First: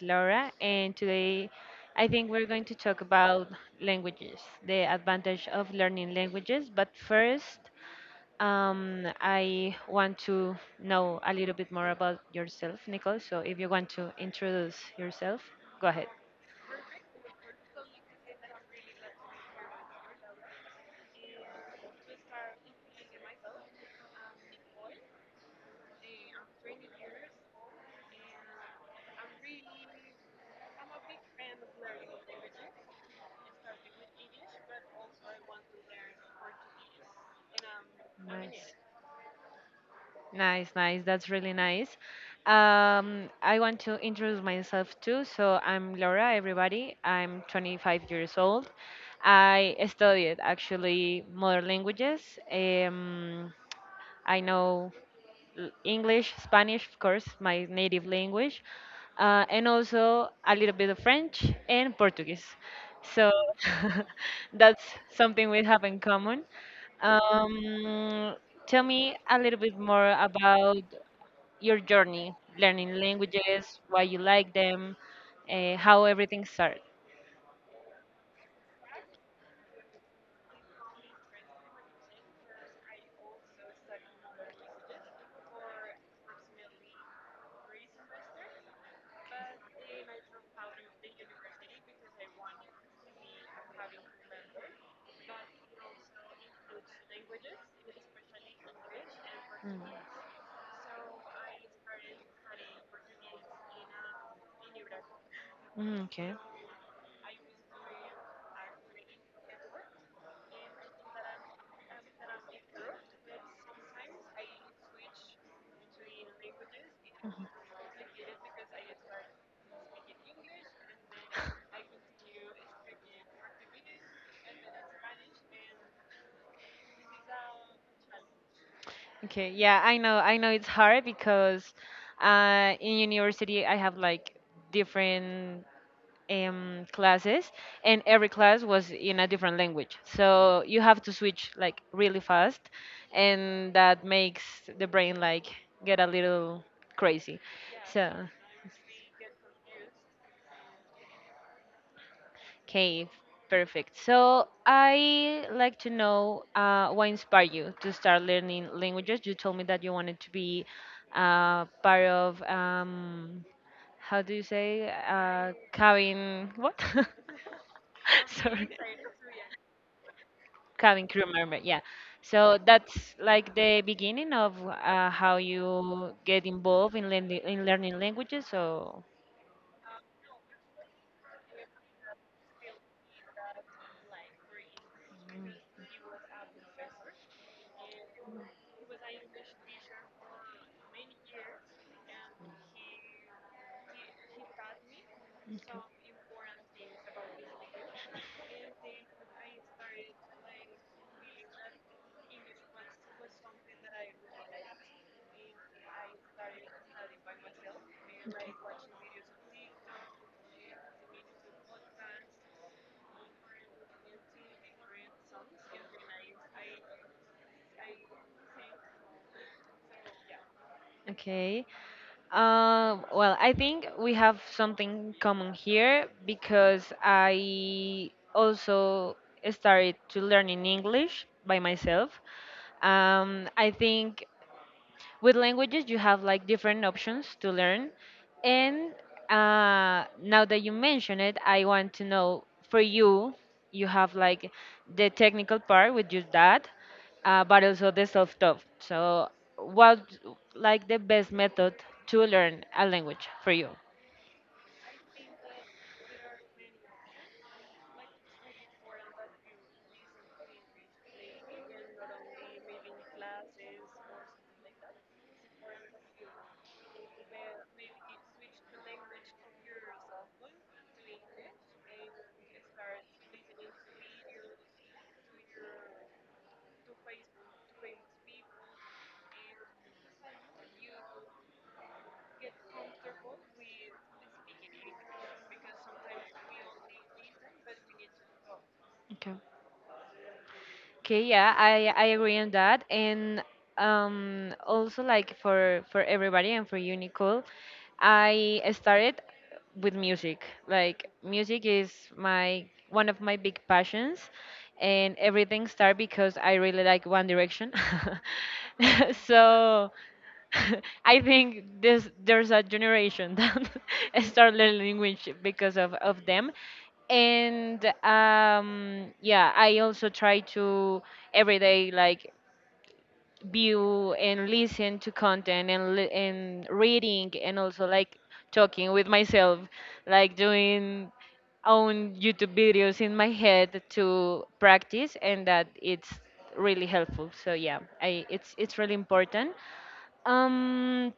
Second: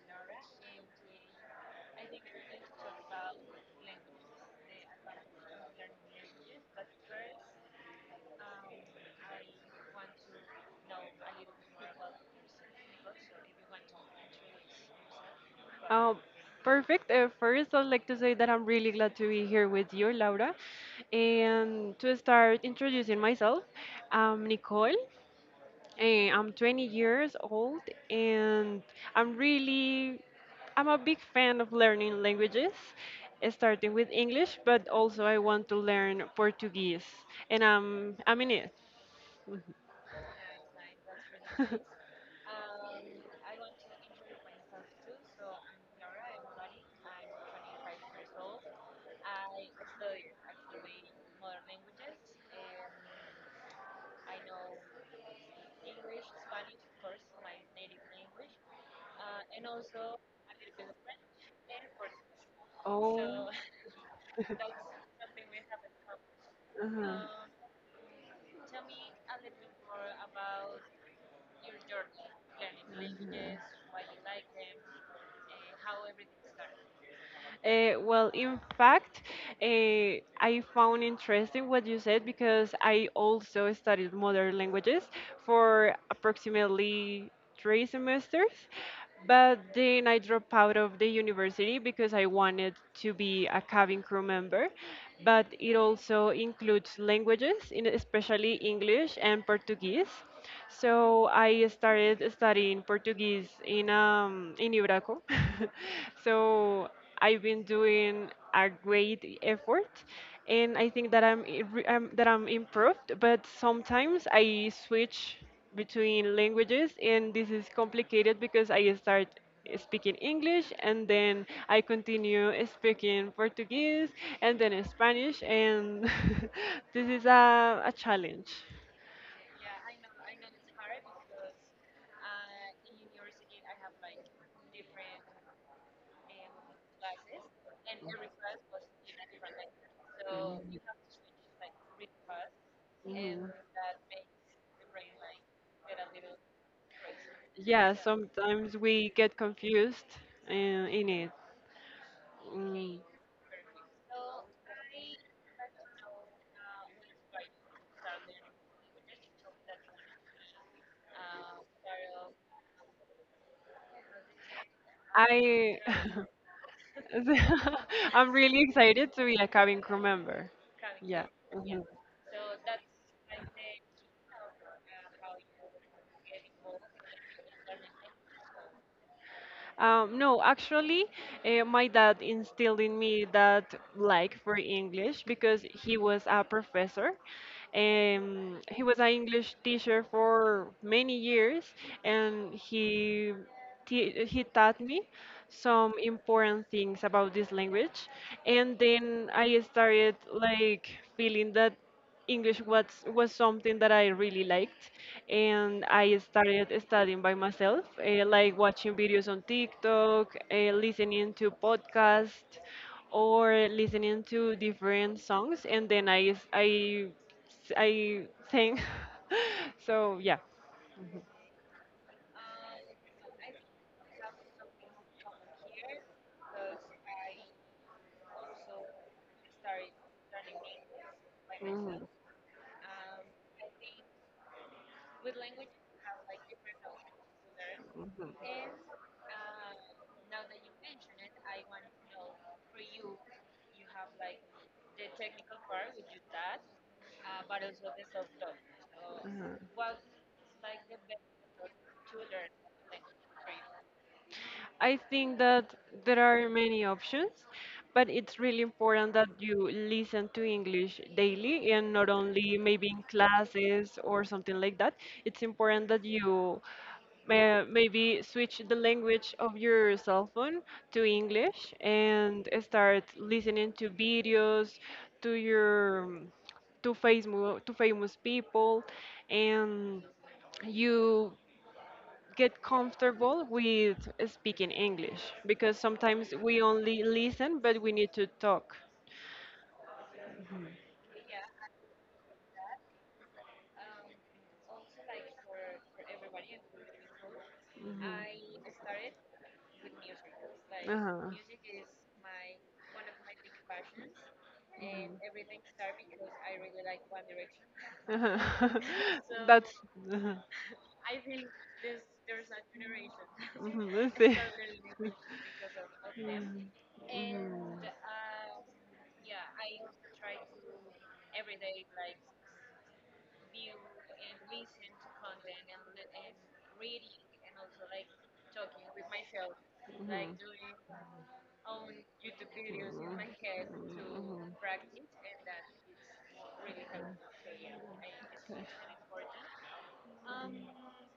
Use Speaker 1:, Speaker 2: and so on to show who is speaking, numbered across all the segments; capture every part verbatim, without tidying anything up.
Speaker 1: Laura, and today I think we're going to talk about languages, the advantage of learning languages. But first, um, I want to know a little bit more about yourself, Nicole. So if you want to introduce yourself, go ahead.
Speaker 2: Uh, Perfect. Uh, first, I'd like to say that I'm really glad to be here with you, Laura. And to start introducing myself, I'm Nicole. eh, I'm twenty years old, and I'm really, I'm a big fan of learning languages, eh, starting with English, but also I want to learn Portuguese, and I'm, I'm in it.
Speaker 1: Nice,
Speaker 2: Mhm.
Speaker 1: nice, nice. That's really nice. Um, I want to introduce myself too. So I'm Laura, everybody. I'm twenty-five years old. I studied actually modern languages. Um, I know l- English, Spanish, of course, my native language, uh, and also a little bit of French and Portuguese. So
Speaker 2: Um,
Speaker 1: that's something we have in common.
Speaker 2: so
Speaker 1: Um, Tell me a little bit more about your journey learning languages, why you like them, uh, how everything started.
Speaker 2: Uh, well, in fact, uh, I found interesting what you said because I also studied modern languages for approximately three semesters, but then I dropped out of the university because I wanted to be a cabin crew member. But it also includes languages, in- especially English and Portuguese. So I started studying Portuguese in um, in Ibraco.
Speaker 1: Mm, mm, okay.
Speaker 2: So I've been doing a great effort, and I think that I'm, i- re- I'm that I'm improved. But sometimes I switch between languages, and this is complicated because I start speaking English, and then I continue speaking Portuguese, and then Spanish, and this is a, a challenge.
Speaker 1: Okay, yeah, I know. I know it's hard because uh, in university I have like different um, classes, and every class was in a different language. So you have to switch like really fast, and that makes the brain like get a little crazy.
Speaker 2: Yeah, yeah,
Speaker 1: So.
Speaker 2: sometimes we get confused uh, in it. Mm.
Speaker 1: Okay, perfect. So I like to know uh, what inspired you to start learning languages. You told me that you wanted to be uh, part of um, how do you say uh,
Speaker 2: I
Speaker 1: cabin what?
Speaker 2: I'm really
Speaker 1: Sorry,
Speaker 2: excited to be a cabin crew member.
Speaker 1: cabin
Speaker 2: From,
Speaker 1: crew member. Yeah.
Speaker 2: yeah.
Speaker 1: So that's like the beginning of uh, how you get involved in learning in learning languages. So
Speaker 2: Um, no, actually, uh, my dad instilled in me that, like, for English because he was a professor. Um, he was an English teacher for many years, and he te- he taught me some important things about this language. And then I started, like, feeling that. English was was something that I really liked, and I started studying by myself, uh, like watching videos on TikTok, uh, listening to podcasts, or listening to different songs, and then I s- I s- I sang. So yeah.
Speaker 1: okay. Um, well, I think we have something common here because I also started to learning English by
Speaker 2: Mhm,
Speaker 1: myself. Um, I think with languages you have like different options to learn
Speaker 2: mhm.
Speaker 1: and uh, now that you mention it, I want to know, for you, you have like the technical part with your dad, uh, but also the self-taught. So
Speaker 2: uh
Speaker 1: what like the best method to learn a language for you?
Speaker 2: I think that there are many options, but it's really important that you listen to English daily and not only maybe in classes or something like that. It's important that you may, maybe switch the language of your cell phone to English and start listening to videos, to your um, to famous to famous people, and you get comfortable with speaking English because sometimes we only listen, but we need to talk.
Speaker 1: Okay. Okay, yeah, I I agree on that, and um, also like for for everybody and for you, Nicole,
Speaker 2: Mhm.
Speaker 1: I started with music. Like
Speaker 2: Uh-huh.
Speaker 1: music is my one of my big passions, and
Speaker 2: Mhm.
Speaker 1: everything started because I really like One Direction.
Speaker 2: Uh-huh. That's.
Speaker 1: So.
Speaker 2: Uh-huh.
Speaker 1: I think this there's a generation that
Speaker 2: Mhm. Let's see.
Speaker 1: start learning
Speaker 2: Mhm.
Speaker 1: English because of, of them.
Speaker 2: Mhm.
Speaker 1: And um, yeah, I also try to every day like view and listen to content and li- and reading and also like talking with myself, like doing own YouTube videos in my
Speaker 2: Mhm.
Speaker 1: head to
Speaker 2: Mhm. Mhm.
Speaker 1: practice, and that it's really helpful. So yeah, I it's it's really important. Um,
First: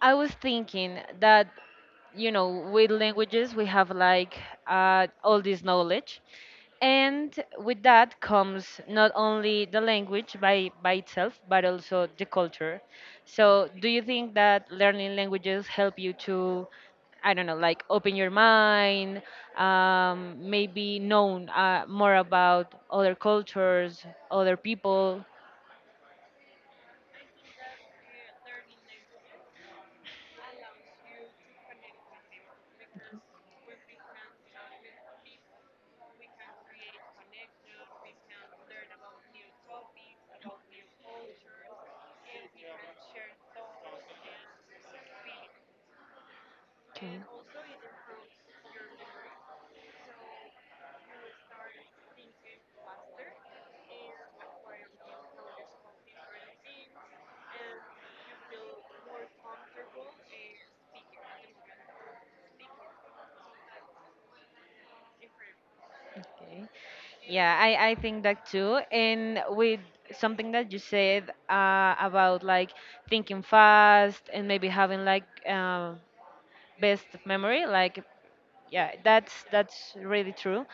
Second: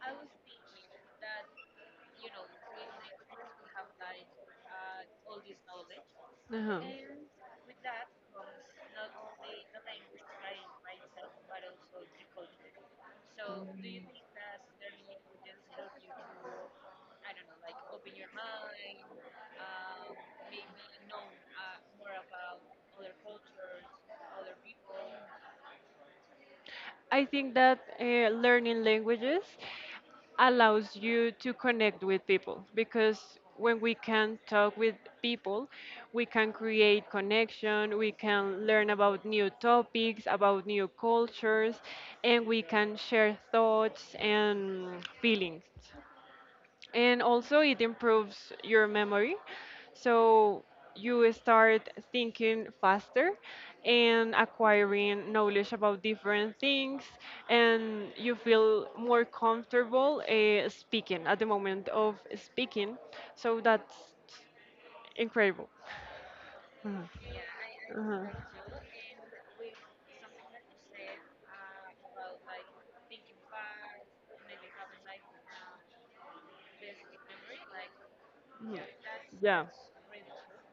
Speaker 1: I was thinking that, you know, with languages, we have like uh, all this knowledge.
Speaker 2: Uh-huh.
Speaker 1: And with that comes not only the language by, by itself, but also the culture. So, do you think that learning languages help you to, I don't know, like open your mind, um, maybe known uh, more about other cultures, other people?
Speaker 2: I think that uh, learning languages allows you to connect with people because when we can talk with people, we can create connection, we can learn about new topics, about new cultures, and we can share thoughts and feelings.
Speaker 1: Okay.
Speaker 2: And also, it improves your memory, so you start thinking faster and acquiring knowledge about different things, and you feel more comfortable uh, speaking, at the moment of speaking. So that's incredible.
Speaker 1: Okay.
Speaker 2: Mhm.
Speaker 1: Yeah, I, I think
Speaker 2: Uh-huh.
Speaker 1: that too. And with something that you said uh, about like thinking fast and maybe having like uh, best memory, like yeah, that's that's really true.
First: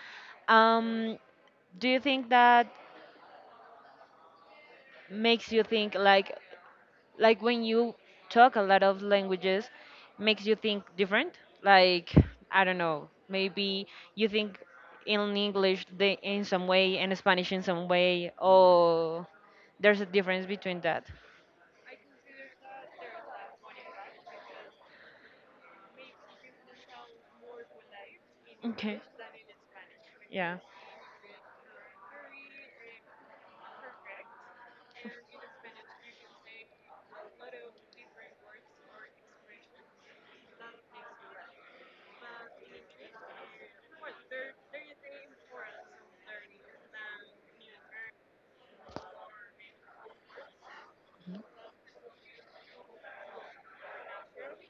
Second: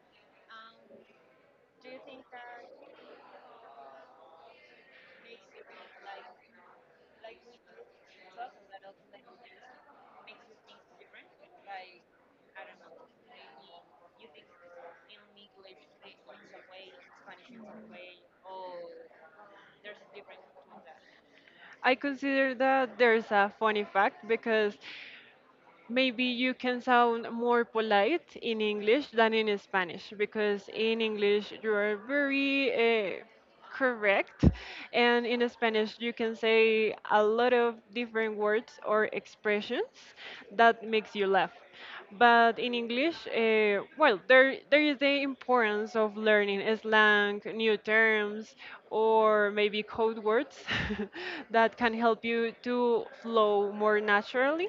Speaker 1: Um, do you think that makes you think like like when you talk a lot of languages makes you think different, like I don't know, maybe you think in English the, in some way and Spanish in some way, or there's a difference between that?
Speaker 2: I consider that there's a funny fact because maybe you can sound more polite in
Speaker 1: Okay,
Speaker 2: English than in Spanish
Speaker 1: yeah.
Speaker 2: because in English you are very uh, correct, and in Spanish you can say a lot of different words or expressions that makes you laugh. But in English, uh, well, there there is the importance of learning slang, new terms, or maybe code words that can help you to flow more naturally.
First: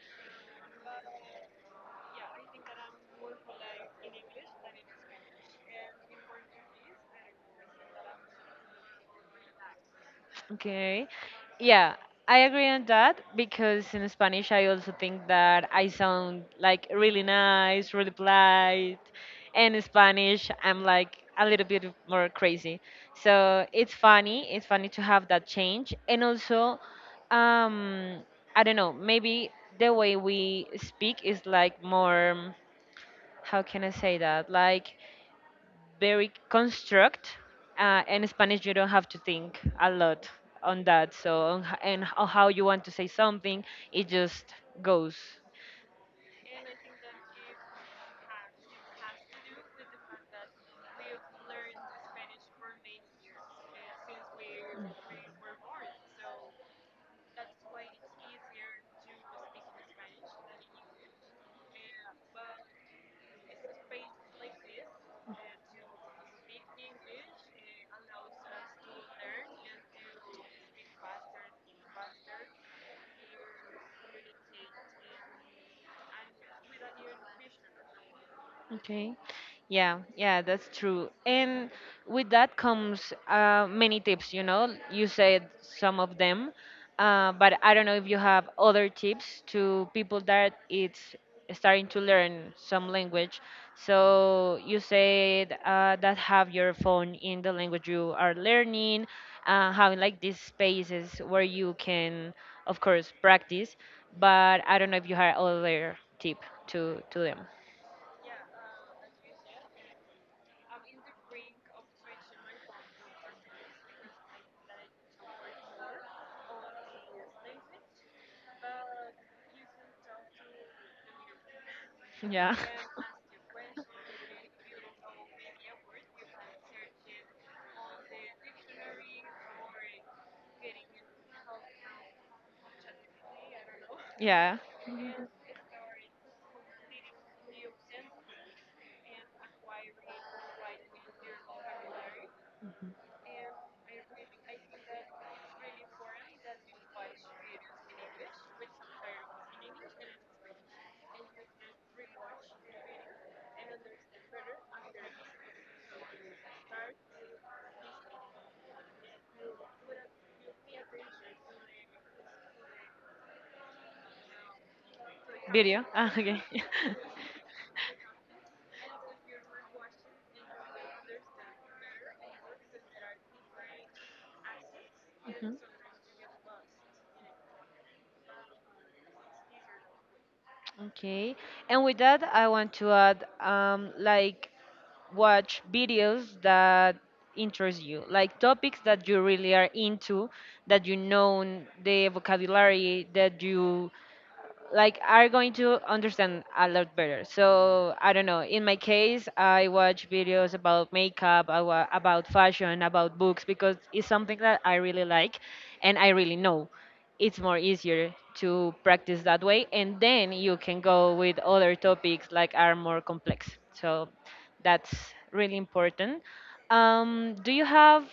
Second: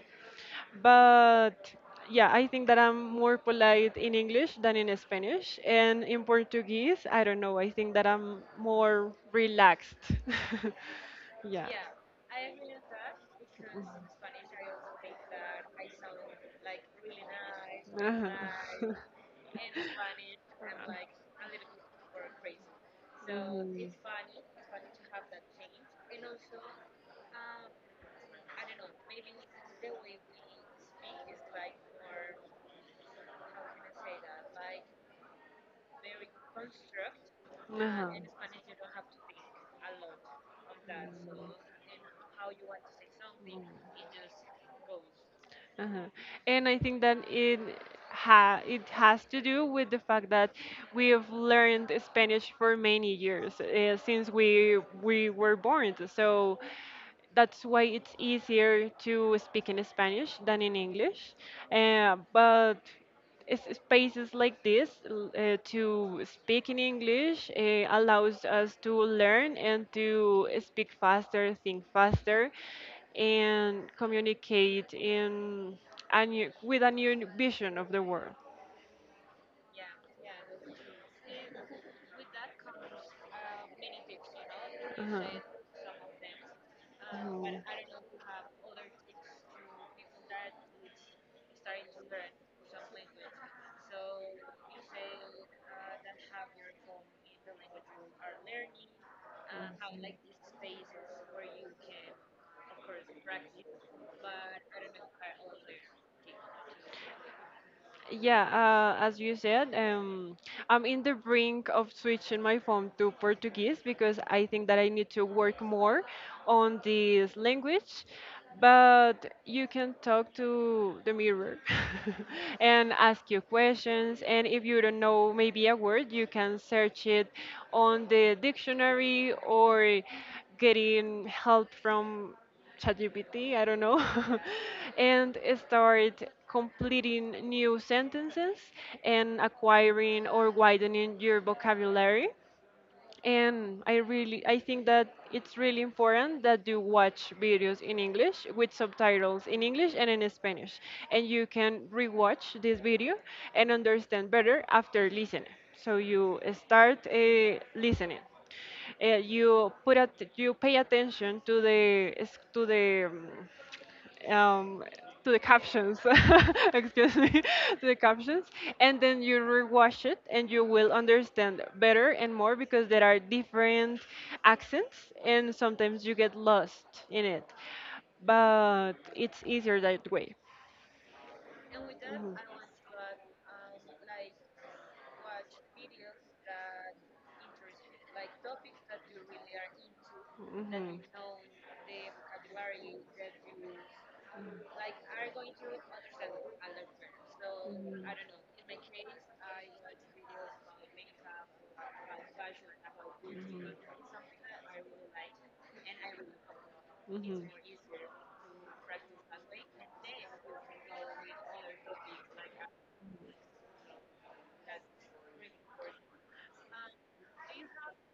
Speaker 2: But yeah, I think that I'm more polite in English than in Spanish. And in Portuguese, I don't know. I think that I'm more relaxed.
Speaker 1: Okay.
Speaker 2: Yeah.
Speaker 1: Yeah, I agree on that because in Spanish I also think that I sound like really nice, really
Speaker 2: Uh-huh.
Speaker 1: polite. And in Spanish I'm like a little bit more crazy. So it's funny, it's funny to have that change. And also, um, I don't know, maybe the way we speak is like more, how can I say that? Like very construct.
Speaker 2: Mhm.
Speaker 1: Uh,
Speaker 2: Uh-huh.
Speaker 1: in Spanish, you don't have to think a lot on that. So, on h- and on how you want to say something, it just goes.
Speaker 2: Uh-huh. And I think that it ha it has to do with the fact that we have learned Spanish for many years uh, since we we were born. So that's why it's easier to speak in Spanish than in English. Uh, but s- spaces like this, l- uh, to speak in English uh, allows us to learn and to speak faster, think faster, and communicate in a new, with a new vision of the world.
Speaker 1: Okay. Yeah, yeah, that's true. And with that comes uh, many tips, you know. You
Speaker 2: Uh-huh.
Speaker 1: said some of them, uh, but
Speaker 2: Mhm.
Speaker 1: I don't know if you have other tips to people that it's starting to learn some language. So you said uh, that have your phone in the language you are learning, uh, having like these spaces where you can, of course, practice. But I don't know if you have other tip to to them.
Speaker 2: Yeah, uh, as you said, um, I'm in the brink of switching my phone to Portuguese because I think that I need to work more on this language. But you can talk to the mirror
Speaker 1: Yeah.
Speaker 2: and ask you questions. And if you don't know maybe a word, you can search it on the dictionary or getting help from ChatGPT, I don't know,
Speaker 1: Yeah.
Speaker 2: and start completing new sentences and acquiring or widening your vocabulary. And i really i think that it's really important that you watch videos in English with subtitles in English and in Spanish, and you can rewatch this video and understand better after listening. So you start uh, listening. Uh, you put at, you pay attention to the s- to the um, um, to the
Speaker 1: Video.
Speaker 2: captions.
Speaker 1: Ah, okay.
Speaker 2: Excuse me, to the captions, and then you rewatch it and you will understand better and more because there are different accents and
Speaker 1: Mhm.
Speaker 2: sometimes you get lost in it. But it's easier that way.
Speaker 1: Okay. And with that, I want to add, um, like, watch videos that interest you, like topics that you really are into, that you
Speaker 2: Mhm.
Speaker 1: know the vocabulary, that you
Speaker 2: Mhm.
Speaker 1: like are going to understand a lot better. So I don't know. In my case, I watch videos about makeup, I wa- about fashion, about books because it's something that I really like, and I really know. It's more easier to practice that way, and then you can go with other topics like are more complex. So that's really important. Um, do you have,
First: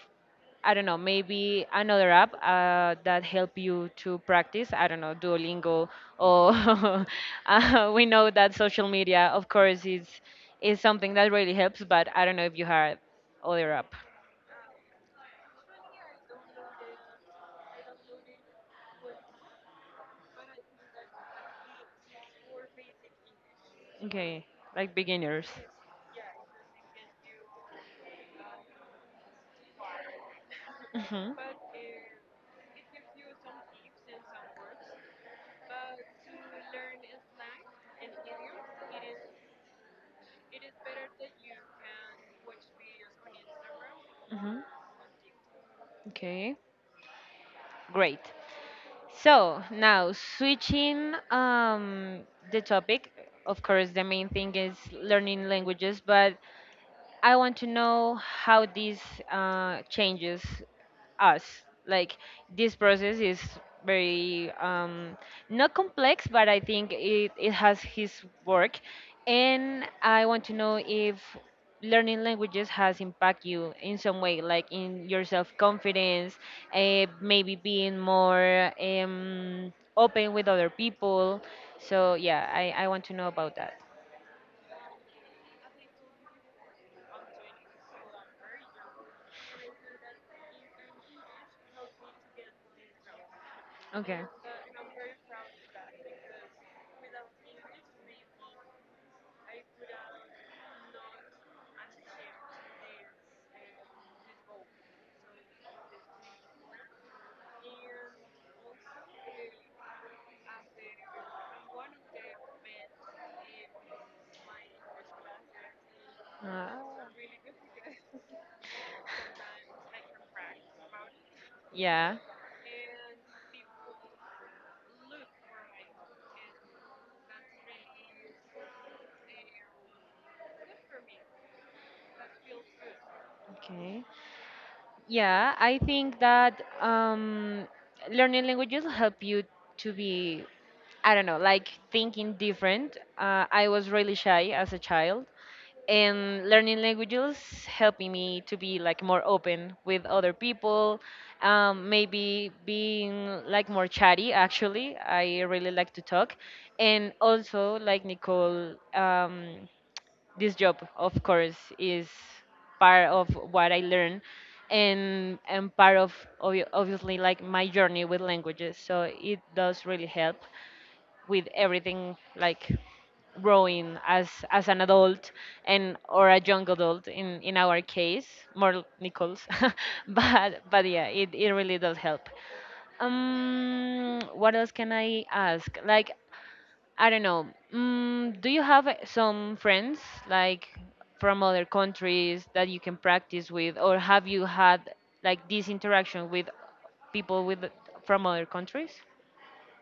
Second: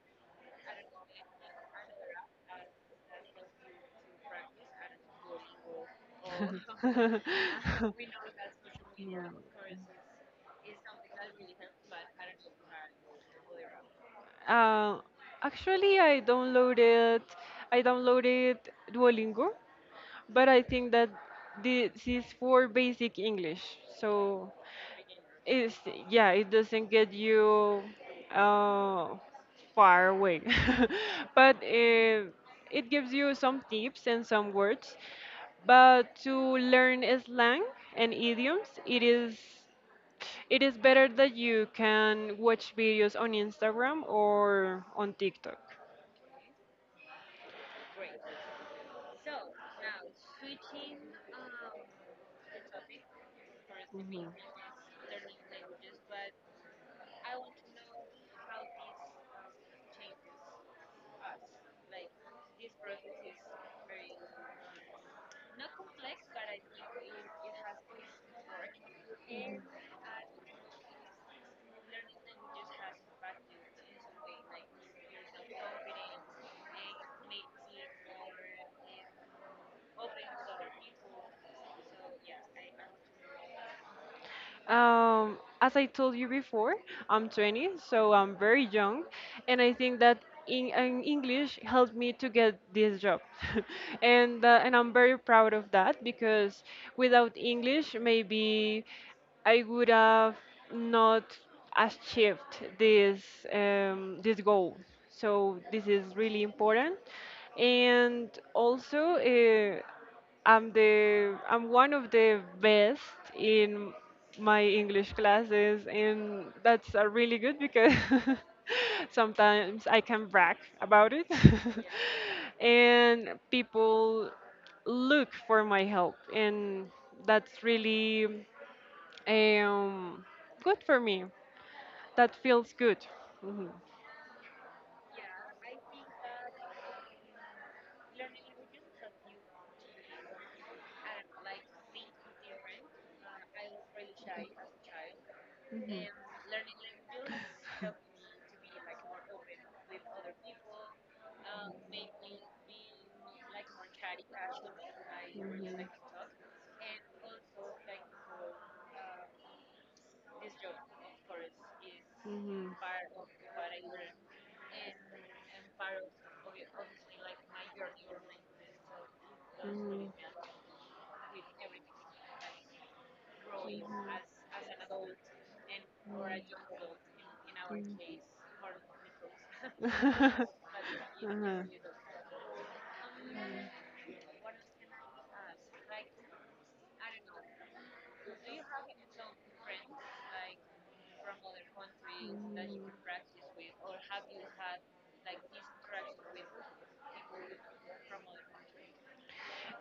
Speaker 1: I don't know, maybe another app uh, that help you to practice. I don't know, Duolingo, or uh, we know that social
Speaker 2: Yeah.
Speaker 1: media, of course, is is something that really helps. But I don't know if you have other app.
Speaker 2: Uh, Actually, I downloaded I downloaded Duolingo, but I think that this is for basic English.
Speaker 1: Okay,
Speaker 2: So
Speaker 1: like beginners.
Speaker 2: it's yeah, it doesn't get you uh, far away,
Speaker 1: Mhm.
Speaker 2: but uh, it gives you some tips and some words. But to learn slang and idioms, it is it is better that you can watch videos on Instagram
Speaker 1: Mhm.
Speaker 2: or on TikTok.
Speaker 1: Okay, great. So now switching um, the topic, of course, the
Speaker 2: Mhm.
Speaker 1: main thing is learning languages, but I want to know how this uh, changes us. Like this process is very um, not complex, but I think it, it has his work. And I want to know if learning languages has impacted you in some way, like in your self confidence, uh, maybe being more um, open with other people. So yeah, I, I want to know about that.
Speaker 2: Um, as I told you before, I'm twenty, so I'm very young, and I think that in, in English helped me to get this job,
Speaker 1: Okay.
Speaker 2: and uh, and I'm very proud of that because without English, maybe I would have not achieved this um, this goal. So this is really important, and also. Uh, I'm the I'm one of the best in my English classes, and
Speaker 1: Uh,
Speaker 2: that's uh, really good because sometimes I can brag about it,
Speaker 1: Yeah.
Speaker 2: and people look for my help, and that's really um, good for me. That feels good. Mhm.
Speaker 1: Okay. Yeah, I think that um, learning languages help you to be, I don't know, like thinking different. Uh, I was really shy as a child,
Speaker 2: Mhm.
Speaker 1: and learning languages helping me to be like more open with other people. Um, maybe being like more chatty. Actually, I really like to talk, and also like Nicole. Um, this job of course is
Speaker 2: Mhm.
Speaker 1: part of what I learned, and and part of obvi- obviously like my journey with languages, so it does really help with everything, like growing as as an adult and or a young adult in in our case, more nichols. but but yeah, it, it really does help. Um what else can I ask, like I don't know. Mm, do you have uh, some friends like from other countries that you can practice with, or have you had like this interaction with people with from other countries?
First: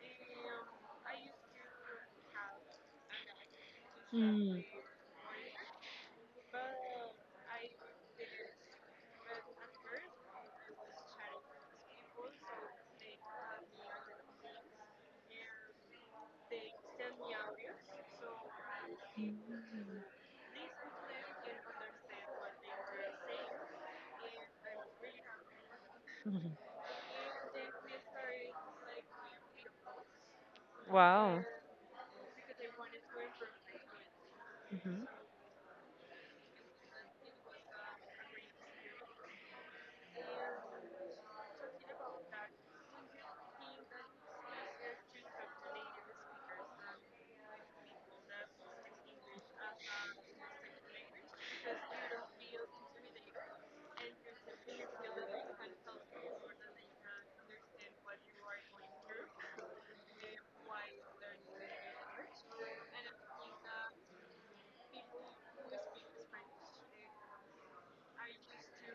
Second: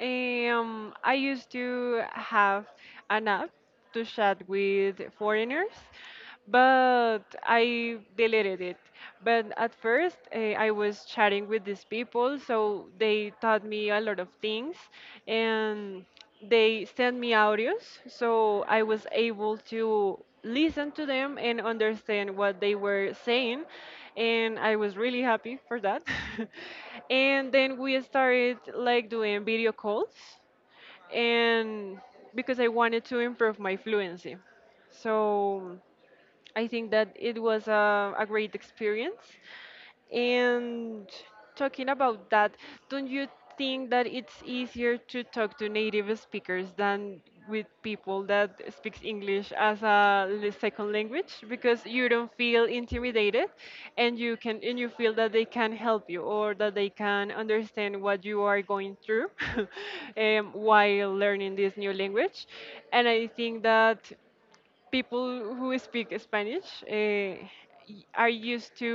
Speaker 2: Um, I used to have an app to chat
Speaker 1: Mm.
Speaker 2: with foreigners, but I deleted it. But at first, eh, I was chatting with these people, so they taught me a lot of things, and they send me audios so I was able to listen to them and understand what they were saying, and I was really happy for that. And then we started, like, doing video calls
Speaker 1: Wow.
Speaker 2: and because I wanted to improve my fluency.
Speaker 1: Hmm.
Speaker 2: So I think that it was a, a great experience. And talking about that, don't you think that it's easier to talk to native speakers than with people that speaks English as a l- second language because you don't feel intimidated and you can and you feel that they can help you or that they can understand what you are going through um, while learning this new language. And I think that people who speak Spanish uh, y- are used to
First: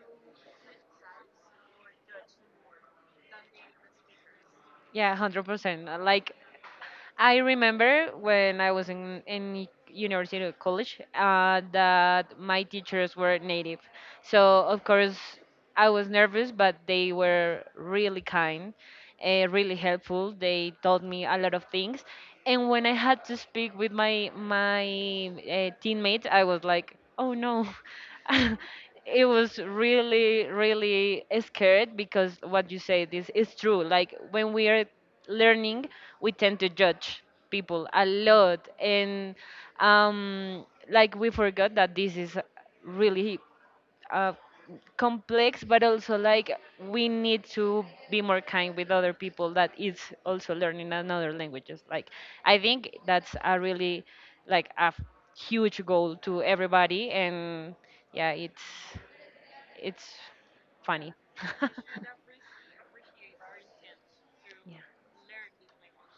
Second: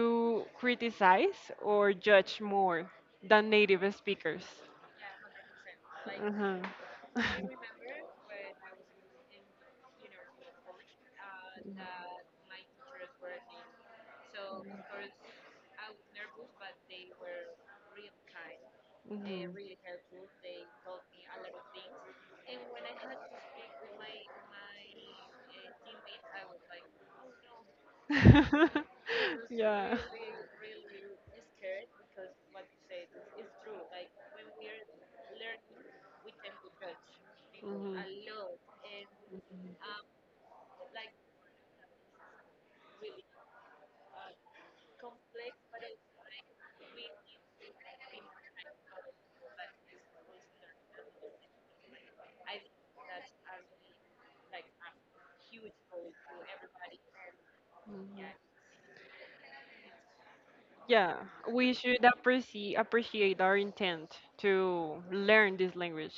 Speaker 2: criticize or judge more than native speakers.
Speaker 1: Yeah, one hundred percent. Uh, Like,
Speaker 2: Uh-huh.
Speaker 1: I remember when I was in, in university or college uh, that my teachers were native. So, of course, I was nervous, but they were really kind, uh, really helpful. They taught me a lot of things.
Speaker 2: Mhm.
Speaker 1: And when I had to speak with my, my uh, teammates, I was like, oh no. It was
Speaker 2: Yeah.
Speaker 1: really really scared because what you say this is true, like when we are learning we tend to judge people
Speaker 2: Mhm.
Speaker 1: a lot, and um like we forgot that this is really uh, complex, but also like we need to be more kind with other people that is also learning another languages. Like I think that's a really like a huge goal to everybody, and
Speaker 2: Mhm.
Speaker 1: yeah, it's it's funny.
Speaker 2: Yeah, we should appreciate appreciate our intent
Speaker 1: Yeah.
Speaker 2: to learn this language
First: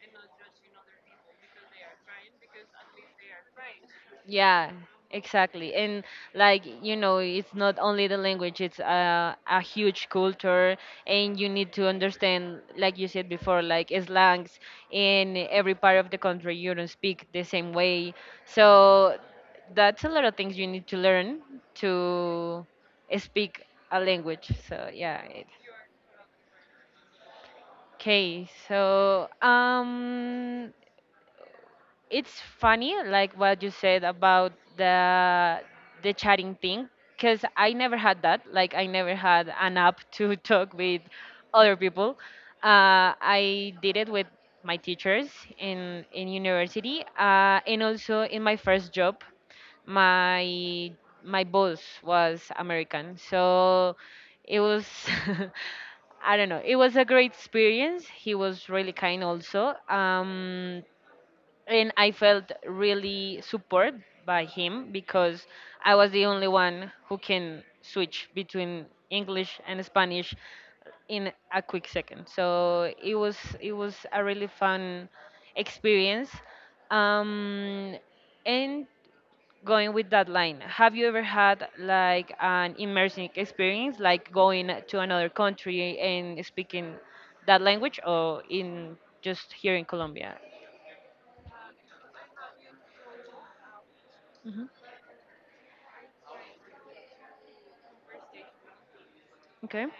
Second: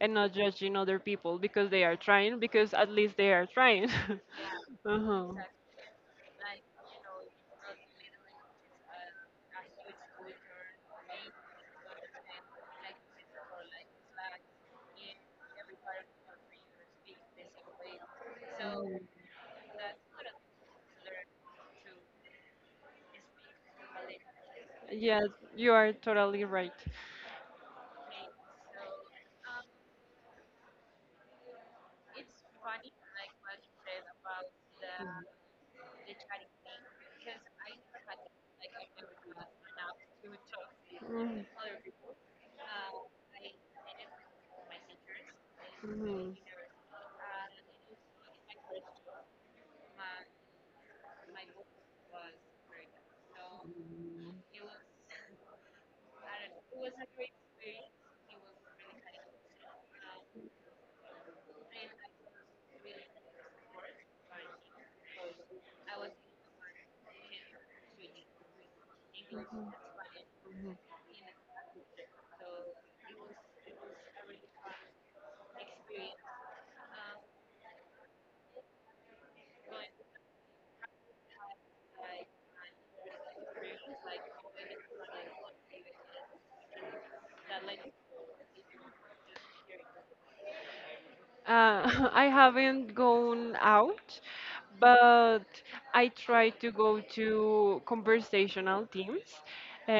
Speaker 2: and not judging other people because they are trying, because at least they are trying.
Speaker 1: Yeah,
Speaker 2: Uh-huh.
Speaker 1: exactly. And like, you know, it's not only the language, it's a, a huge culture, and you need to understand, like you said before, like slangs in every part of the country, you don't speak the same way. So that's a lot of things you need to learn to speak a language. So yeah.
Speaker 2: Yes,
Speaker 1: It,
Speaker 2: you are totally right.
Speaker 1: okay, so um it's funny like what you said about the the chatting thing, because I never had that, like I never had an app to talk with
Speaker 2: Mm.
Speaker 1: other people. uh, I did it with my teachers in in
Speaker 2: Mhm.
Speaker 1: university, uh, and also in my first job my my boss was American, so it was I don't know. It was a great experience. He was really kind also. Um, and I felt really supported by him because I was the only one who can switch between English and Spanish in a quick second. So it was it was a really fun experience. Um, and going with that line, have you ever had like an immersive experience, like going to another country and speaking that language, or in just here in Colombia?
Speaker 2: Uh, I haven't gone out, but I try to go to conversational teams,
Speaker 1: Okay.
Speaker 2: uh,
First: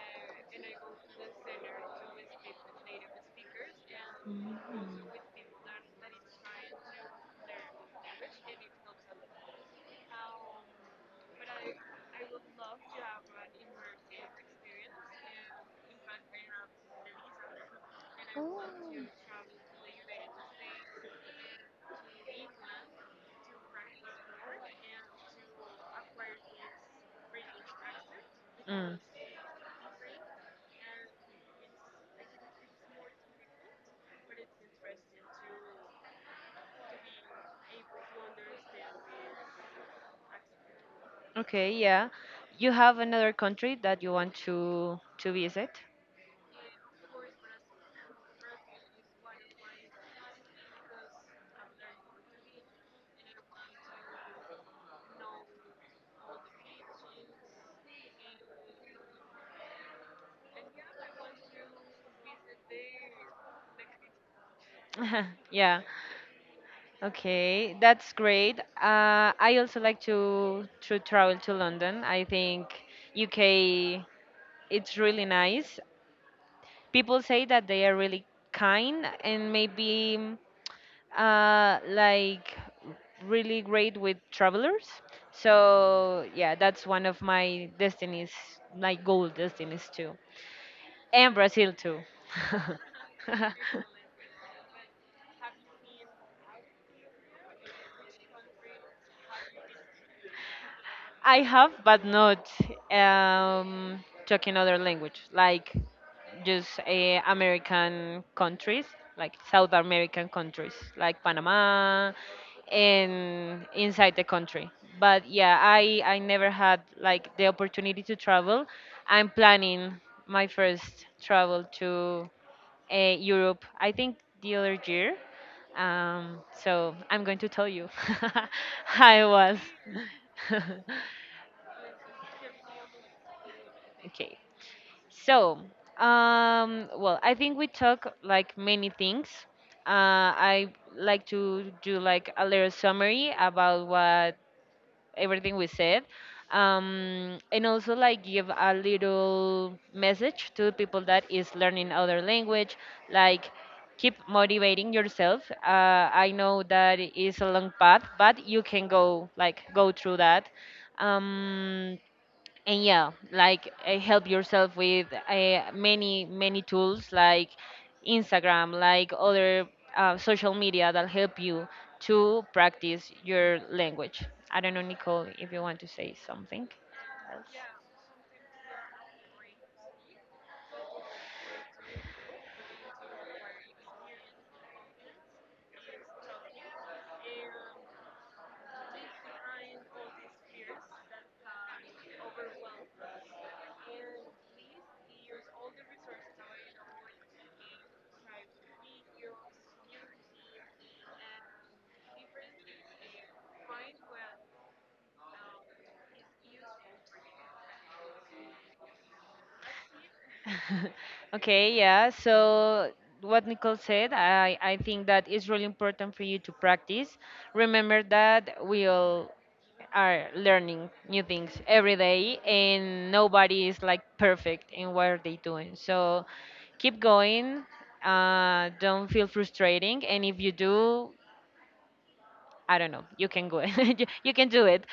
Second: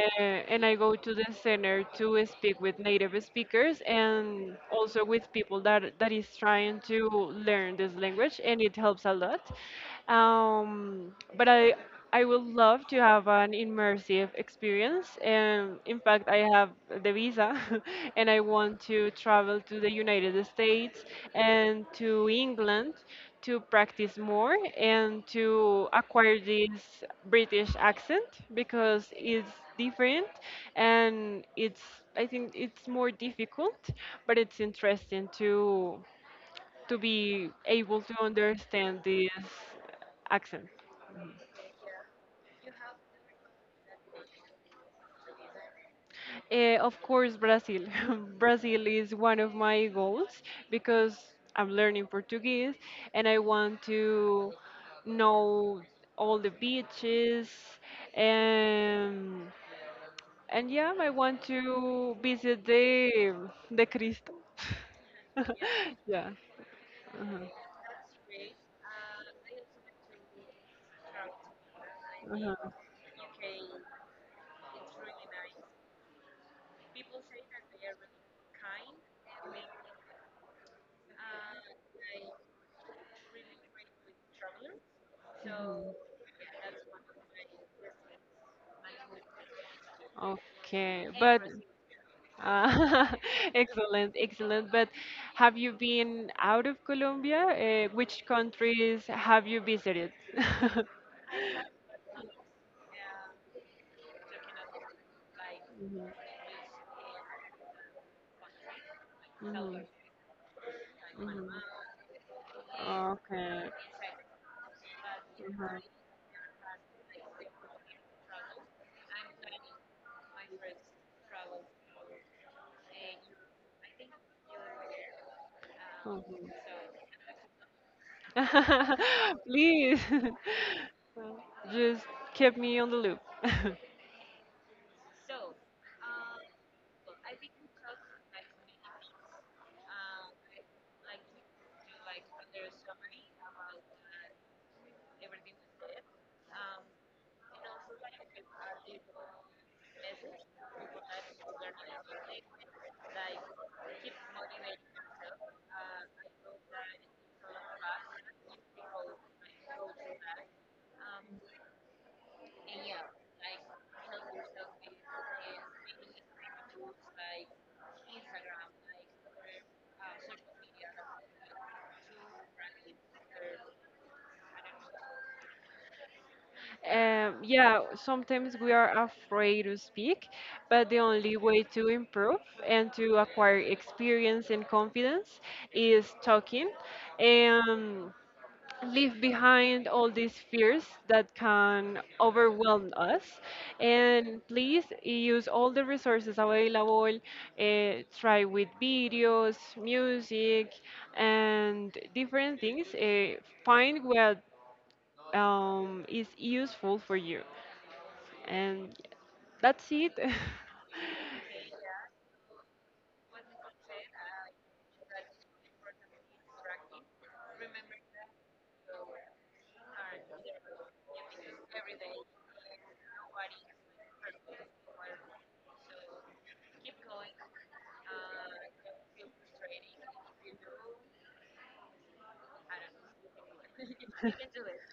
Speaker 2: and I go to the center to speak with native speakers
Speaker 1: Mm.
Speaker 2: and also with people that that is trying to learn this language, and it helps a lot. Um, but I I would love to have an immersive experience. And in fact, I have the visa and I want to travel to the United States and to England to practice more and to acquire this British accent
Speaker 1: Oh. Mm.
Speaker 2: because it's different and it's, I think it's more difficult, but it's interesting to to be able to understand this accent.
Speaker 1: Okay, yeah. You have another country that you want to to visit?
Speaker 2: Eh, of course, Brazil. Brazil is one of my goals because I'm learning Portuguese and I want to know all the beaches, and and yeah, I want to visit the the Cristo.
Speaker 1: Yeah.
Speaker 2: Yeah. Uh-huh.
Speaker 1: Okay, that's great. Uh, I also like to to travel to London. I think
Speaker 2: Uh-huh.
Speaker 1: U K it's really nice. People say that they are really kind and maybe uh, like really great with travelers.
Speaker 2: Mhm.
Speaker 1: So yeah, that's one of my destinies, like goal destinies too.
Speaker 2: Okay,
Speaker 1: And
Speaker 2: but.
Speaker 1: Brazil too.
Speaker 2: Uh, Excellent, excellent. But have you been out of Colombia? Uh, which countries have you visited?
Speaker 1: I have, but not um, talking other language, like just uh, American countries, like
Speaker 2: Mhm,
Speaker 1: South
Speaker 2: mhm,
Speaker 1: American countries, like
Speaker 2: mhm.
Speaker 1: Panama, and
Speaker 2: Okay.
Speaker 1: inside the country. But yeah, I I never had like the opportunity to travel. I'm planning my first travel to uh, Europe. I think the other year. Um,
Speaker 2: Mhm.
Speaker 1: so I'm going to tell you how it was.
Speaker 2: Please. Well, just keep me on the loop.
Speaker 1: Okay. So, um, well, I think we talk like many things. Uh, I like to do like a little summary about what everything we said, um, and also like give a little message to people that is learning other language, like keep motivating yourself. Uh, i know that is a long path, but you can go like go through that. um, and yeah, like uh, help yourself with uh, many many tools like Instagram, like other uh, social media that help you to practice your language. I don't know, Nicole, if you want to say something
Speaker 2: Um,
Speaker 1: else.
Speaker 2: yeah, sometimes we are afraid to speak, but the only way to improve and to acquire experience and confidence is talking. Um, Leave behind all these fears that can overwhelm us. And please use all the resources available. Eh, try with videos, music, and different things. Eh, find what um, is useful for you. And that's it.
Speaker 1: Okay, yeah. So what Nicole said, I, I think that it's really important for you to practice. Remember that we all are learning new things every day and nobody is like perfect in what are they doing. So keep going. Uh, don't feel frustrating, and if you do, I don't know. You can go. you you can do it.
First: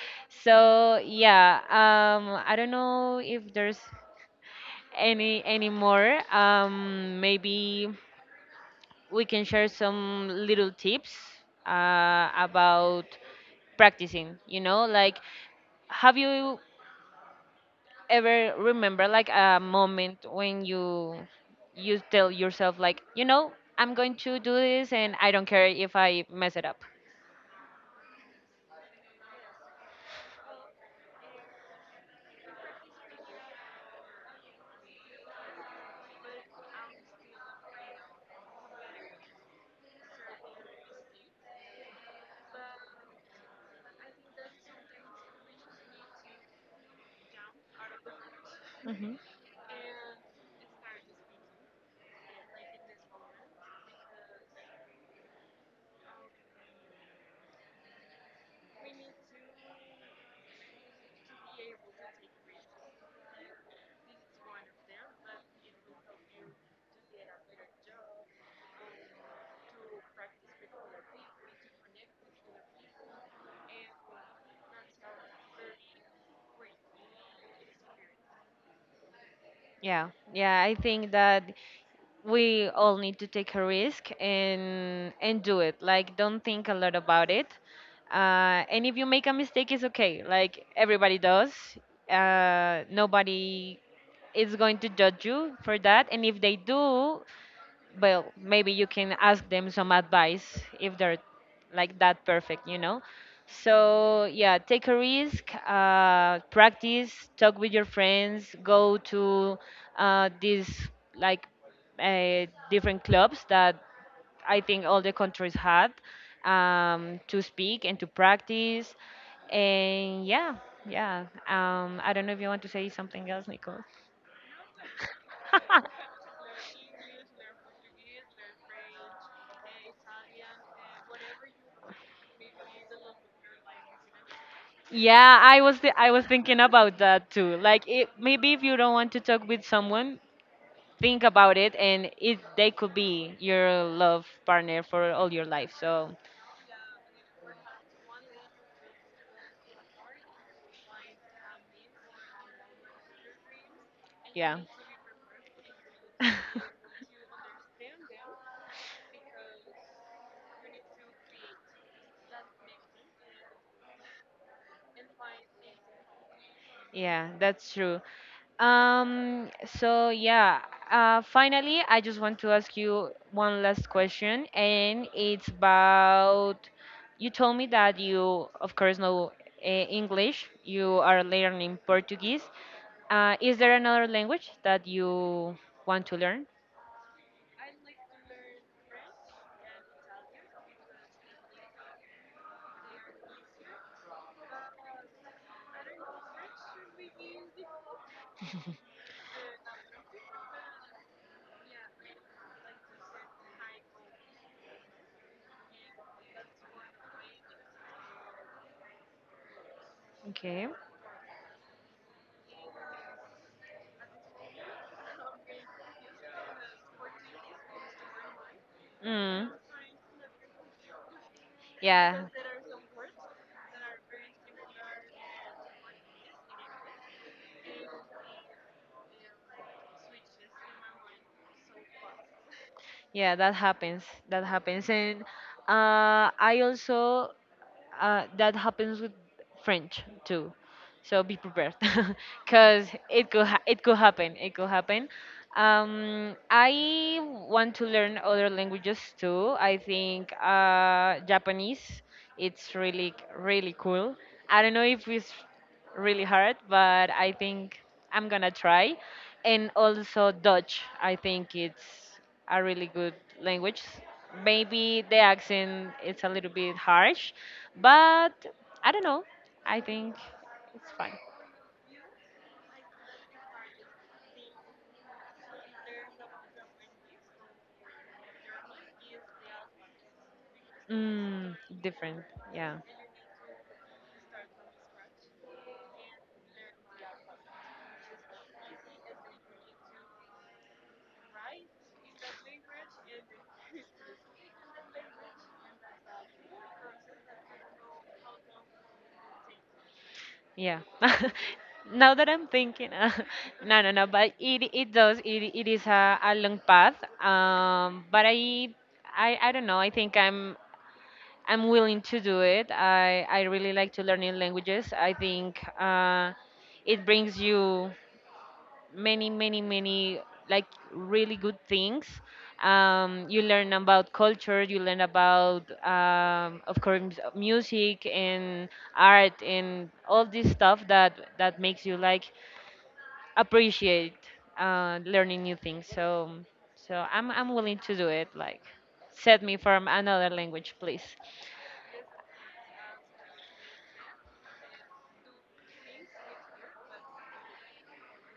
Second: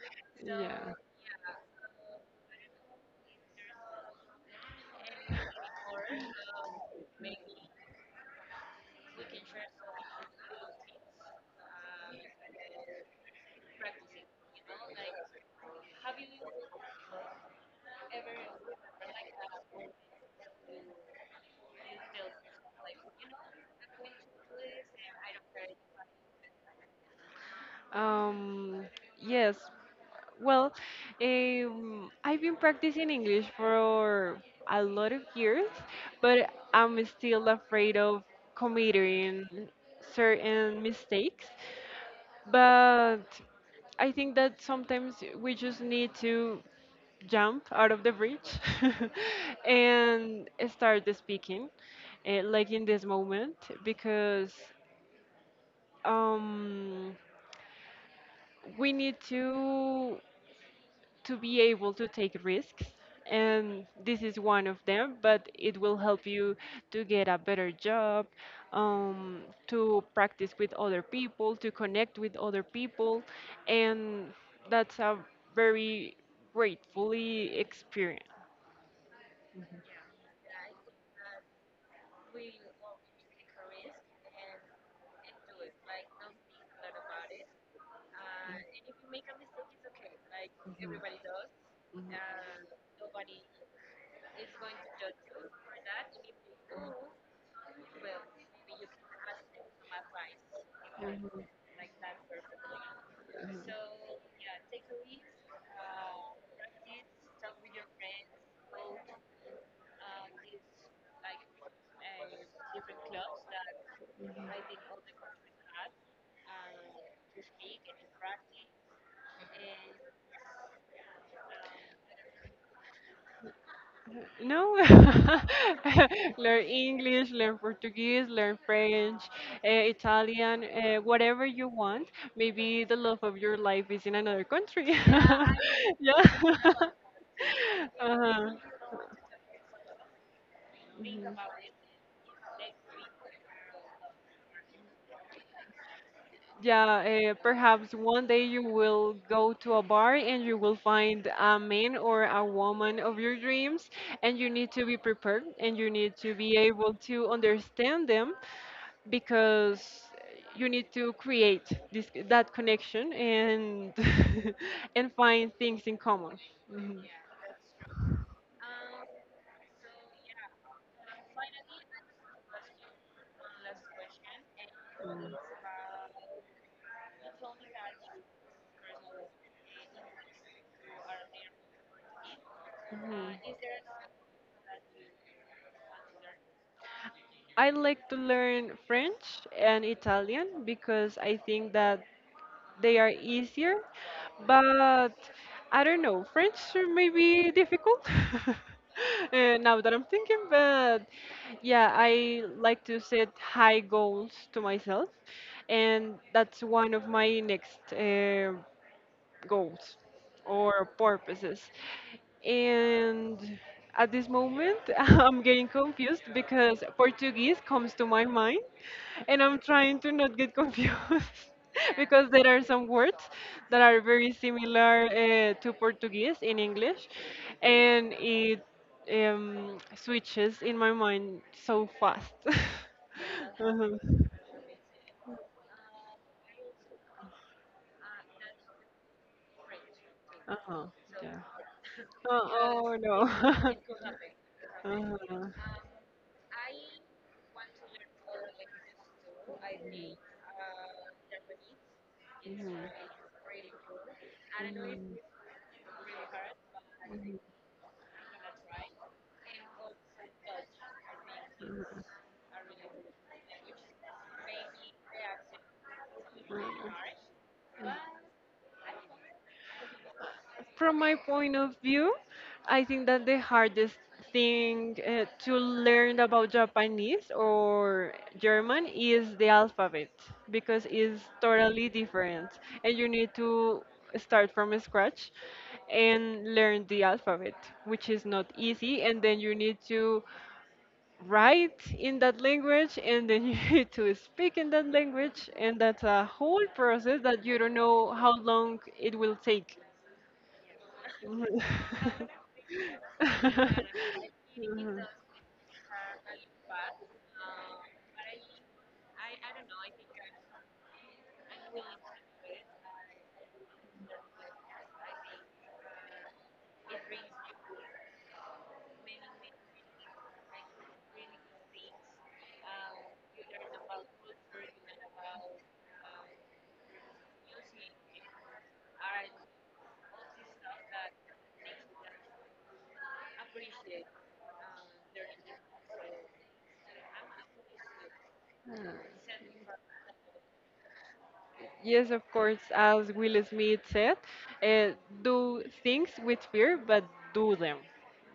Speaker 1: So yeah. Um. I don't know if there's any anymore. Um,
Speaker 2: Yeah.
Speaker 1: maybe we can share some little tips uh, about practicing. You know, like have you ever remember like a moment when you you tell yourself, like, you know I'm going to do this and I don't care if I mess it up.
Speaker 2: Um, yes. Well, um, I've been practicing English for a lot of years, but I'm still afraid of committing certain mistakes. But I think that sometimes we just need to jump out of the bridge
Speaker 1: Mm-hmm.
Speaker 2: and start speaking, eh, like, in this moment, because um, we need to. to be able to take risks, and this is one of them, but it will help you to get a better job, um, to practice with other people, to connect with other people, and that's a very gratefully experience.
Speaker 1: Yeah, yeah, I think that we all need to take a risk and and do it. Like, don't think a lot about it. Uh, and if you make a mistake, it's okay. Like everybody does. Uh, nobody is going to judge you for that. And if they do, well, maybe you can ask them some advice if they're
Speaker 2: Mhm.
Speaker 1: like that perfect you know So yeah, take a risk, uh, practice, talk with your friends, go to uh, these like uh, different clubs that I think all the countries had, um, to speak and to practice. And yeah, yeah. um, I don't know if you want to say something else, Nicole.
Speaker 2: No, learn English, learn Portuguese, learn French, uh, Italian, uh, whatever you want. Maybe the love of your life is in another country.
Speaker 1: Yeah, I was th- I
Speaker 2: Yeah,
Speaker 1: was thinking
Speaker 2: yeah.
Speaker 1: about that too. Like, it, maybe
Speaker 2: Uh-huh.
Speaker 1: if you don't want to talk with someone, think about it, and it they could be your love partner for all your life. So,
Speaker 2: Yeah, uh, perhaps one day you will go to a bar and you will find a man or a woman of your dreams, and you
Speaker 1: yeah,
Speaker 2: need to be prepared and you need to be able to understand them because you need to create this that connection and and find things in common. Mhm.
Speaker 1: yeah, that's true. Um, so yeah, uh, finally, I just want to ask you one last question, and
Speaker 2: Mm.
Speaker 1: it's about you told me that you, of course, know uh, English, you are learning Portuguese. Uh,
Speaker 2: Mhm.
Speaker 1: is there another language that you want to learn?
Speaker 2: I like to learn French and Italian because I think that they are easier, but I don't know, French may be difficult uh, now that I'm thinking, but yeah, I like to set high goals to myself, and that's one of my next uh, goals
Speaker 1: Okay.
Speaker 2: or purposes. And at this moment, I'm getting confused because Portuguese comes to my mind, and
Speaker 1: Mm,
Speaker 2: I'm trying to not get confused
Speaker 1: yeah.
Speaker 2: because there are some words that are very similar uh, to Portuguese in English, and it um, switches in my mind so fast.
Speaker 1: Yeah, that
Speaker 2: Uh-huh.
Speaker 1: happens. That happens, and uh, I also, uh, that happens with French too.
Speaker 2: Uh-huh.
Speaker 1: So be
Speaker 2: Yeah.
Speaker 1: prepared,
Speaker 2: Oh,
Speaker 1: because
Speaker 2: oh
Speaker 1: it could ha-
Speaker 2: no.
Speaker 1: it could happen. It could happen.
Speaker 2: Uh-huh. Hmm.
Speaker 1: Um, I want to learn other languages too. I think uh, Japanese. It's really really cool. I don't know if it's really hard, but I think I'm gonna try. And also Dutch, I think it's a really good language. Maybe the accent is a little
Speaker 2: Mm-hmm.
Speaker 1: bit
Speaker 2: Hmm, hmm.
Speaker 1: harsh, but I don't know. I think it's
Speaker 2: From my
Speaker 1: fine.
Speaker 2: point of view, I think that the hardest thing uh, to learn about Japanese or German is the alphabet because it's
Speaker 1: Mm,
Speaker 2: totally
Speaker 1: different.
Speaker 2: different
Speaker 1: Yeah.
Speaker 2: and you need to start from scratch and learn the alphabet, which is not easy, and then you need to write in that language and then you need to speak in that language and that's a whole process that you don't know how long it will take.
Speaker 1: Yeah.
Speaker 2: Mhm.
Speaker 1: Now that I'm thinking, uh, no, no, no, but it it does. It it is a, a long path. Um, but I I I don't know. I think I'm I'm willing to do it. I, I really like to learn new languages. I think uh, it brings you many, many, many, like really good things. Um, you learn about culture, you learn about, um, of course, music and art and all this stuff that, that makes you like appreciate uh, learning new things. So, so I'm, I'm willing to do it. Like,
Speaker 2: Mhm.
Speaker 1: set me for another language, please.
Speaker 2: Yes, of course, as Will Smith said, uh, do things with fear, but do them.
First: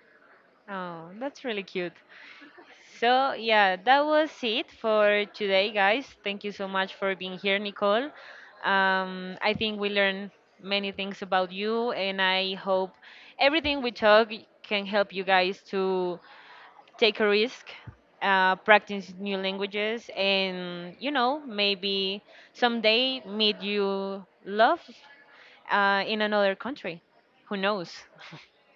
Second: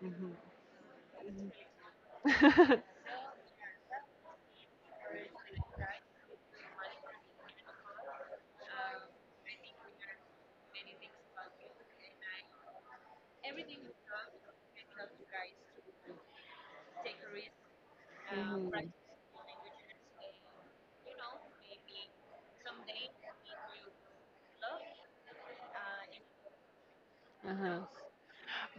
Speaker 2: Mhm.
Speaker 1: Oh, that's really cute. So, yeah, that was it for today, guys. Thank you so much for being here, Nicole. Um, I think we learned many things about you, and I hope everything we talk can help you guys to take a risk, uh,
Speaker 2: Mhm.
Speaker 1: practice new languages, and, you know, maybe someday meet you love uh, in another country. Who
Speaker 2: Uh-huh.
Speaker 1: knows?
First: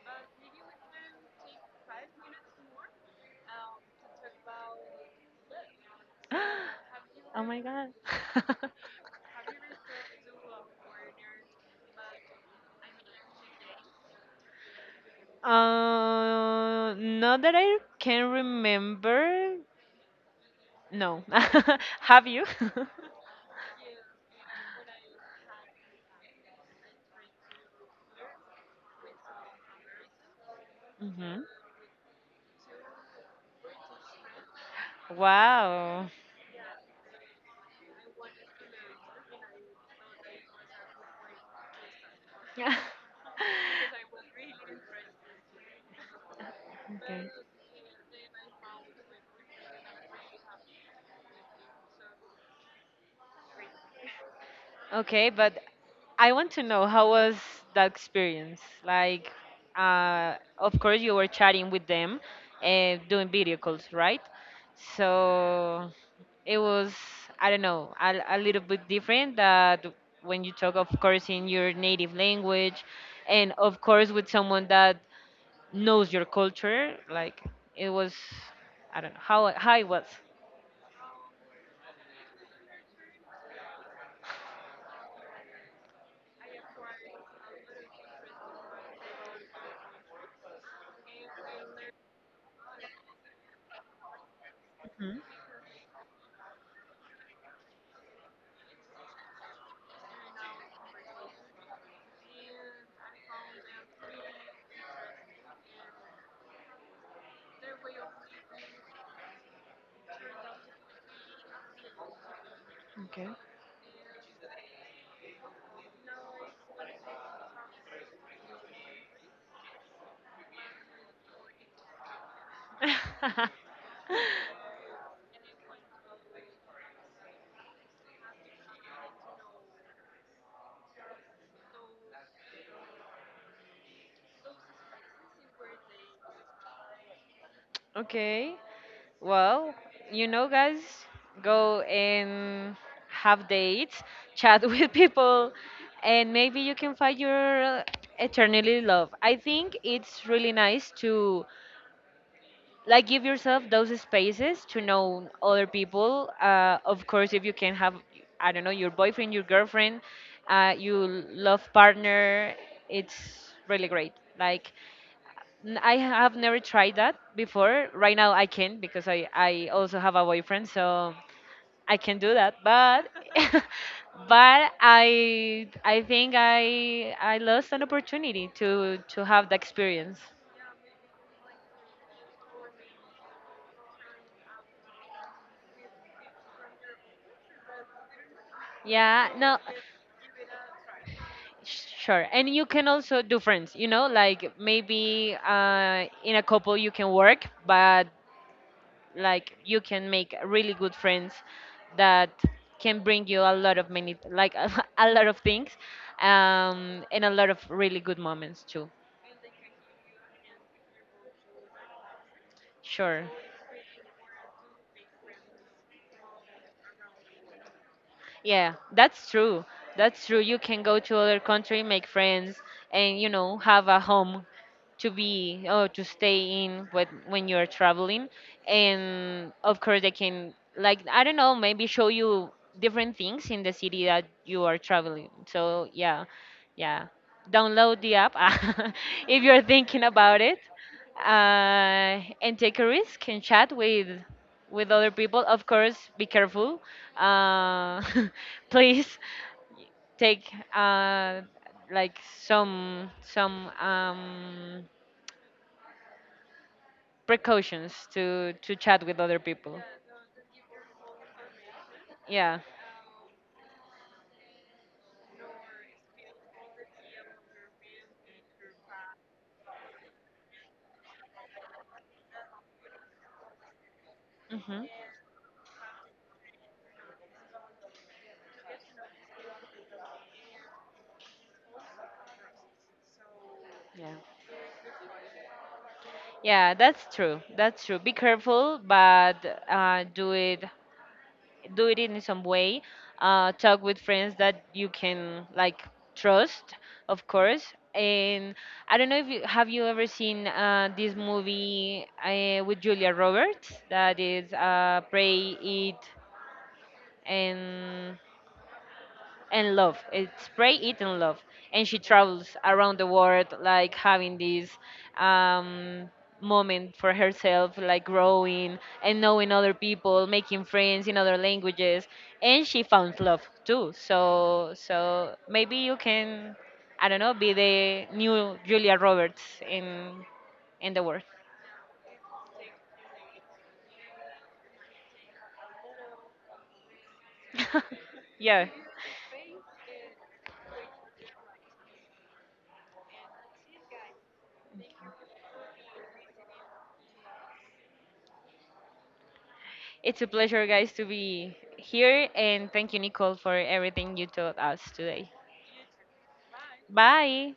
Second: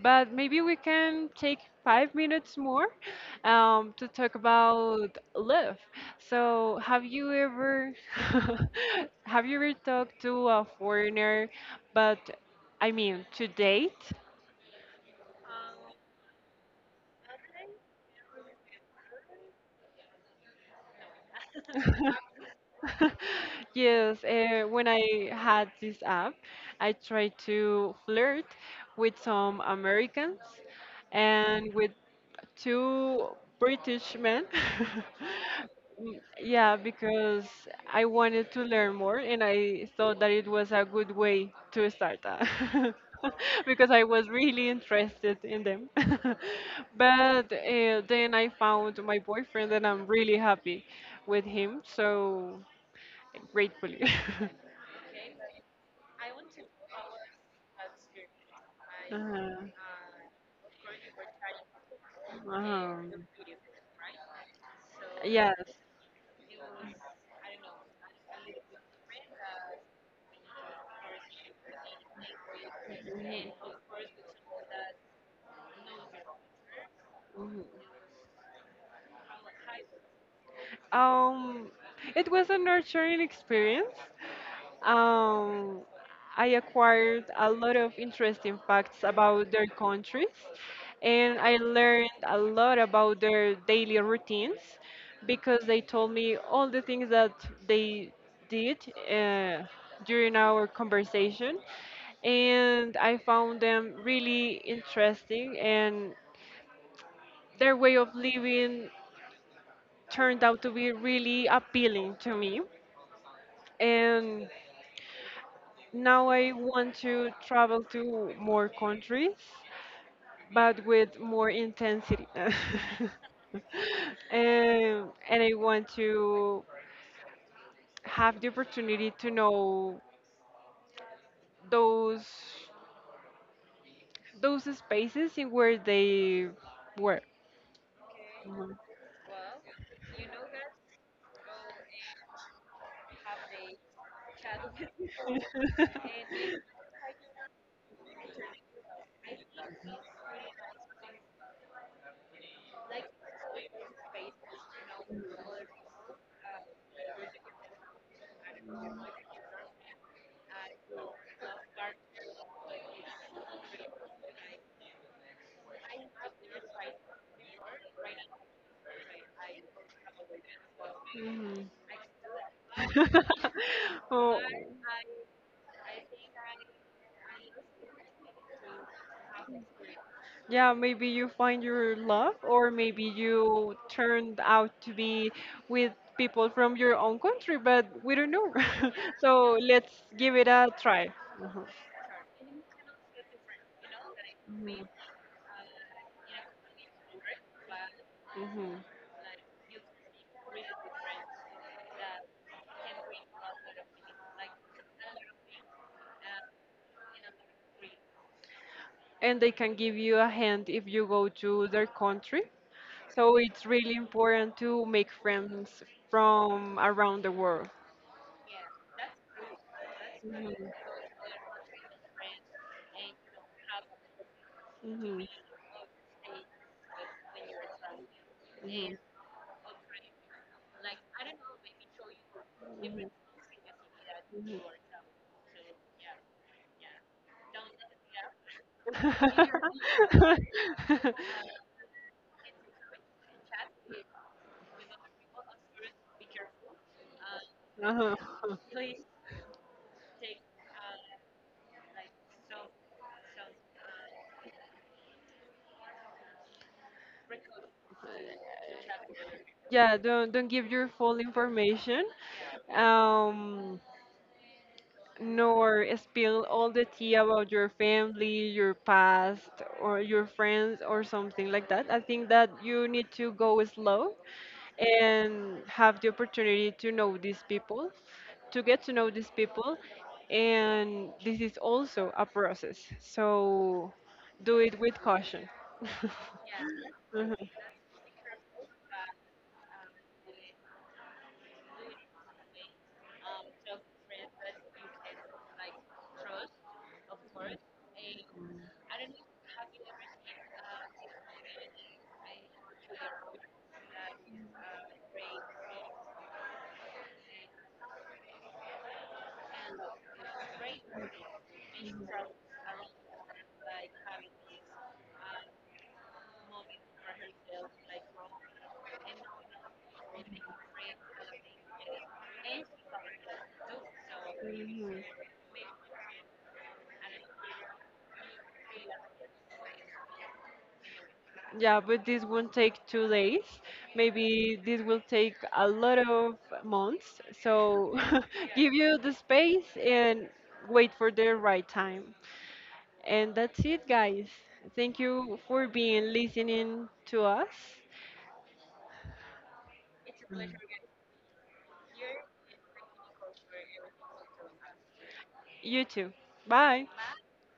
Speaker 2: But maybe we can take five minutes more um, to talk about love. So, have you
Speaker 1: Oh my God.
Speaker 2: ever have you ever talked to a foreigner? But I mean, to date,。
Speaker 1: Uh, not that I can remember. No. Have you?
Speaker 2: Yes, uh, when I had this app, I tried to flirt with some Americans
Speaker 1: Hmm.
Speaker 2: and with two British men.
Speaker 1: Wow.
Speaker 2: Mm, yeah, because I wanted to learn more and I thought that it was a good way to start that. Because I was really interested in them.
Speaker 1: Okay.
Speaker 2: But uh, then I found my boyfriend and I'm really happy with him. So gratefully.
Speaker 1: Okay, but I want to know how was that experience? Like,
Speaker 2: Uh-huh.
Speaker 1: uh, of course, you were chatting with them, uh,
Speaker 2: Um,
Speaker 1: doing video calls, right?
Speaker 2: yes.
Speaker 1: So it was, I don't know, a, a little bit different that when you talk, of course, in your native language, and of course, with someone that knows your culture. Like,
Speaker 2: Mhm.
Speaker 1: it was, I don't know, how, how it was.
Speaker 2: Um, it was a nurturing experience. Um, I acquired a lot of interesting facts about their countries, and I learned a lot about their daily routines
Speaker 1: Mhm.
Speaker 2: because they told me all the things that they did uh, during our conversation, and I found them really interesting, and their way of living turned out to be really appealing to me.
Speaker 1: Okay.
Speaker 2: And now I want to travel to more countries, but with more intensity. Um, and I want to have the opportunity to know those those spaces in where they were.
Speaker 1: Okay.
Speaker 2: Mhm.
Speaker 1: Well, you know, guys, go and have dates, chat with people, and maybe you can find your eternally love. I think it's really nice to like give yourself those spaces to know other people. Uh, of course, if you can have, I don't know, your boyfriend, your girlfriend, uh, your love partner, it's really great. Like, N- I have never tried that before. Right now, I can because I I also have a boyfriend, so
Speaker 2: Mhm.
Speaker 1: I can do that. But
Speaker 2: Oh,
Speaker 1: but I I think I I lost an opportunity to to have the experience.
Speaker 2: yeah, maybe you find your love, or maybe you turned out to be with people from your own country, but we don't know.
Speaker 1: Yeah,
Speaker 2: So
Speaker 1: no,
Speaker 2: let's give it a try. Mhm.
Speaker 1: sure. And you can also do friends, you know, like
Speaker 2: Mhm.
Speaker 1: maybe uh, in a couple you can work, but
Speaker 2: Mhm.
Speaker 1: like you can make really good friends that can bring you a lot of many, like, a lot of things, um, and a lot of really good moments too.
Speaker 2: And they can give you a hand if you go to their country.
Speaker 1: Sure.
Speaker 2: So it's really important to make friends from around the world.
Speaker 1: Yeah, that's true. That's true. You
Speaker 2: Mhm.
Speaker 1: can go to other country, make friends, and you know have a home to
Speaker 2: Mhm.
Speaker 1: be or to stay in when when you're traveling.
Speaker 2: Yeah.
Speaker 1: And of course, they can, like, I don't know, maybe show you
Speaker 2: Mhm.
Speaker 1: different things in the city that
Speaker 2: Mhm.
Speaker 1: you are traveling. So yeah, yeah. Download the app if you're thinking about it, uh, and take a risk and chat with with other people, of course, be careful. Uh,
Speaker 2: Uh-huh.
Speaker 1: please take uh, like some some um, precautions to to chat with other people.
Speaker 2: Yeah, don't don't give your full information,
Speaker 1: Yeah.
Speaker 2: um, nor spill all the tea about your family, your past, or your friends, or something like that. I think that you need to go slow
Speaker 1: Hmm.
Speaker 2: and have the opportunity to know these people, to get to know these people, and this is also a process. So
Speaker 1: Yeah.
Speaker 2: do it with caution.
Speaker 1: Yeah, that's true.
Speaker 2: Mhm.
Speaker 1: That's true. Be careful, but uh, do it do it in some way. Uh, talk with friends that you can like trust, of course. And I don't know if you have you ever seen uh, this movie uh, with Julia Roberts that is uh, Pray Eat and and love. It's Pray, Eat, and Love. And she travels around the world, like having this um, moment for herself, like growing and knowing other people, making friends in other languages. And she found love too. So,
Speaker 2: Mhm.
Speaker 1: so maybe you can, I don't know, be the new Julia Roberts in in the world.
Speaker 2: Yeah, but this won't take two days. Maybe this will take a lot of months. So
Speaker 1: Yeah.
Speaker 2: give you the space and wait for the right time. And that's it, guys. Thank you for being listening to us.
Speaker 1: It's a pleasure, guys, to be here. And thank you, Nicole, for everything you taught us today.
Speaker 2: You too. Bye.
Speaker 1: Bye.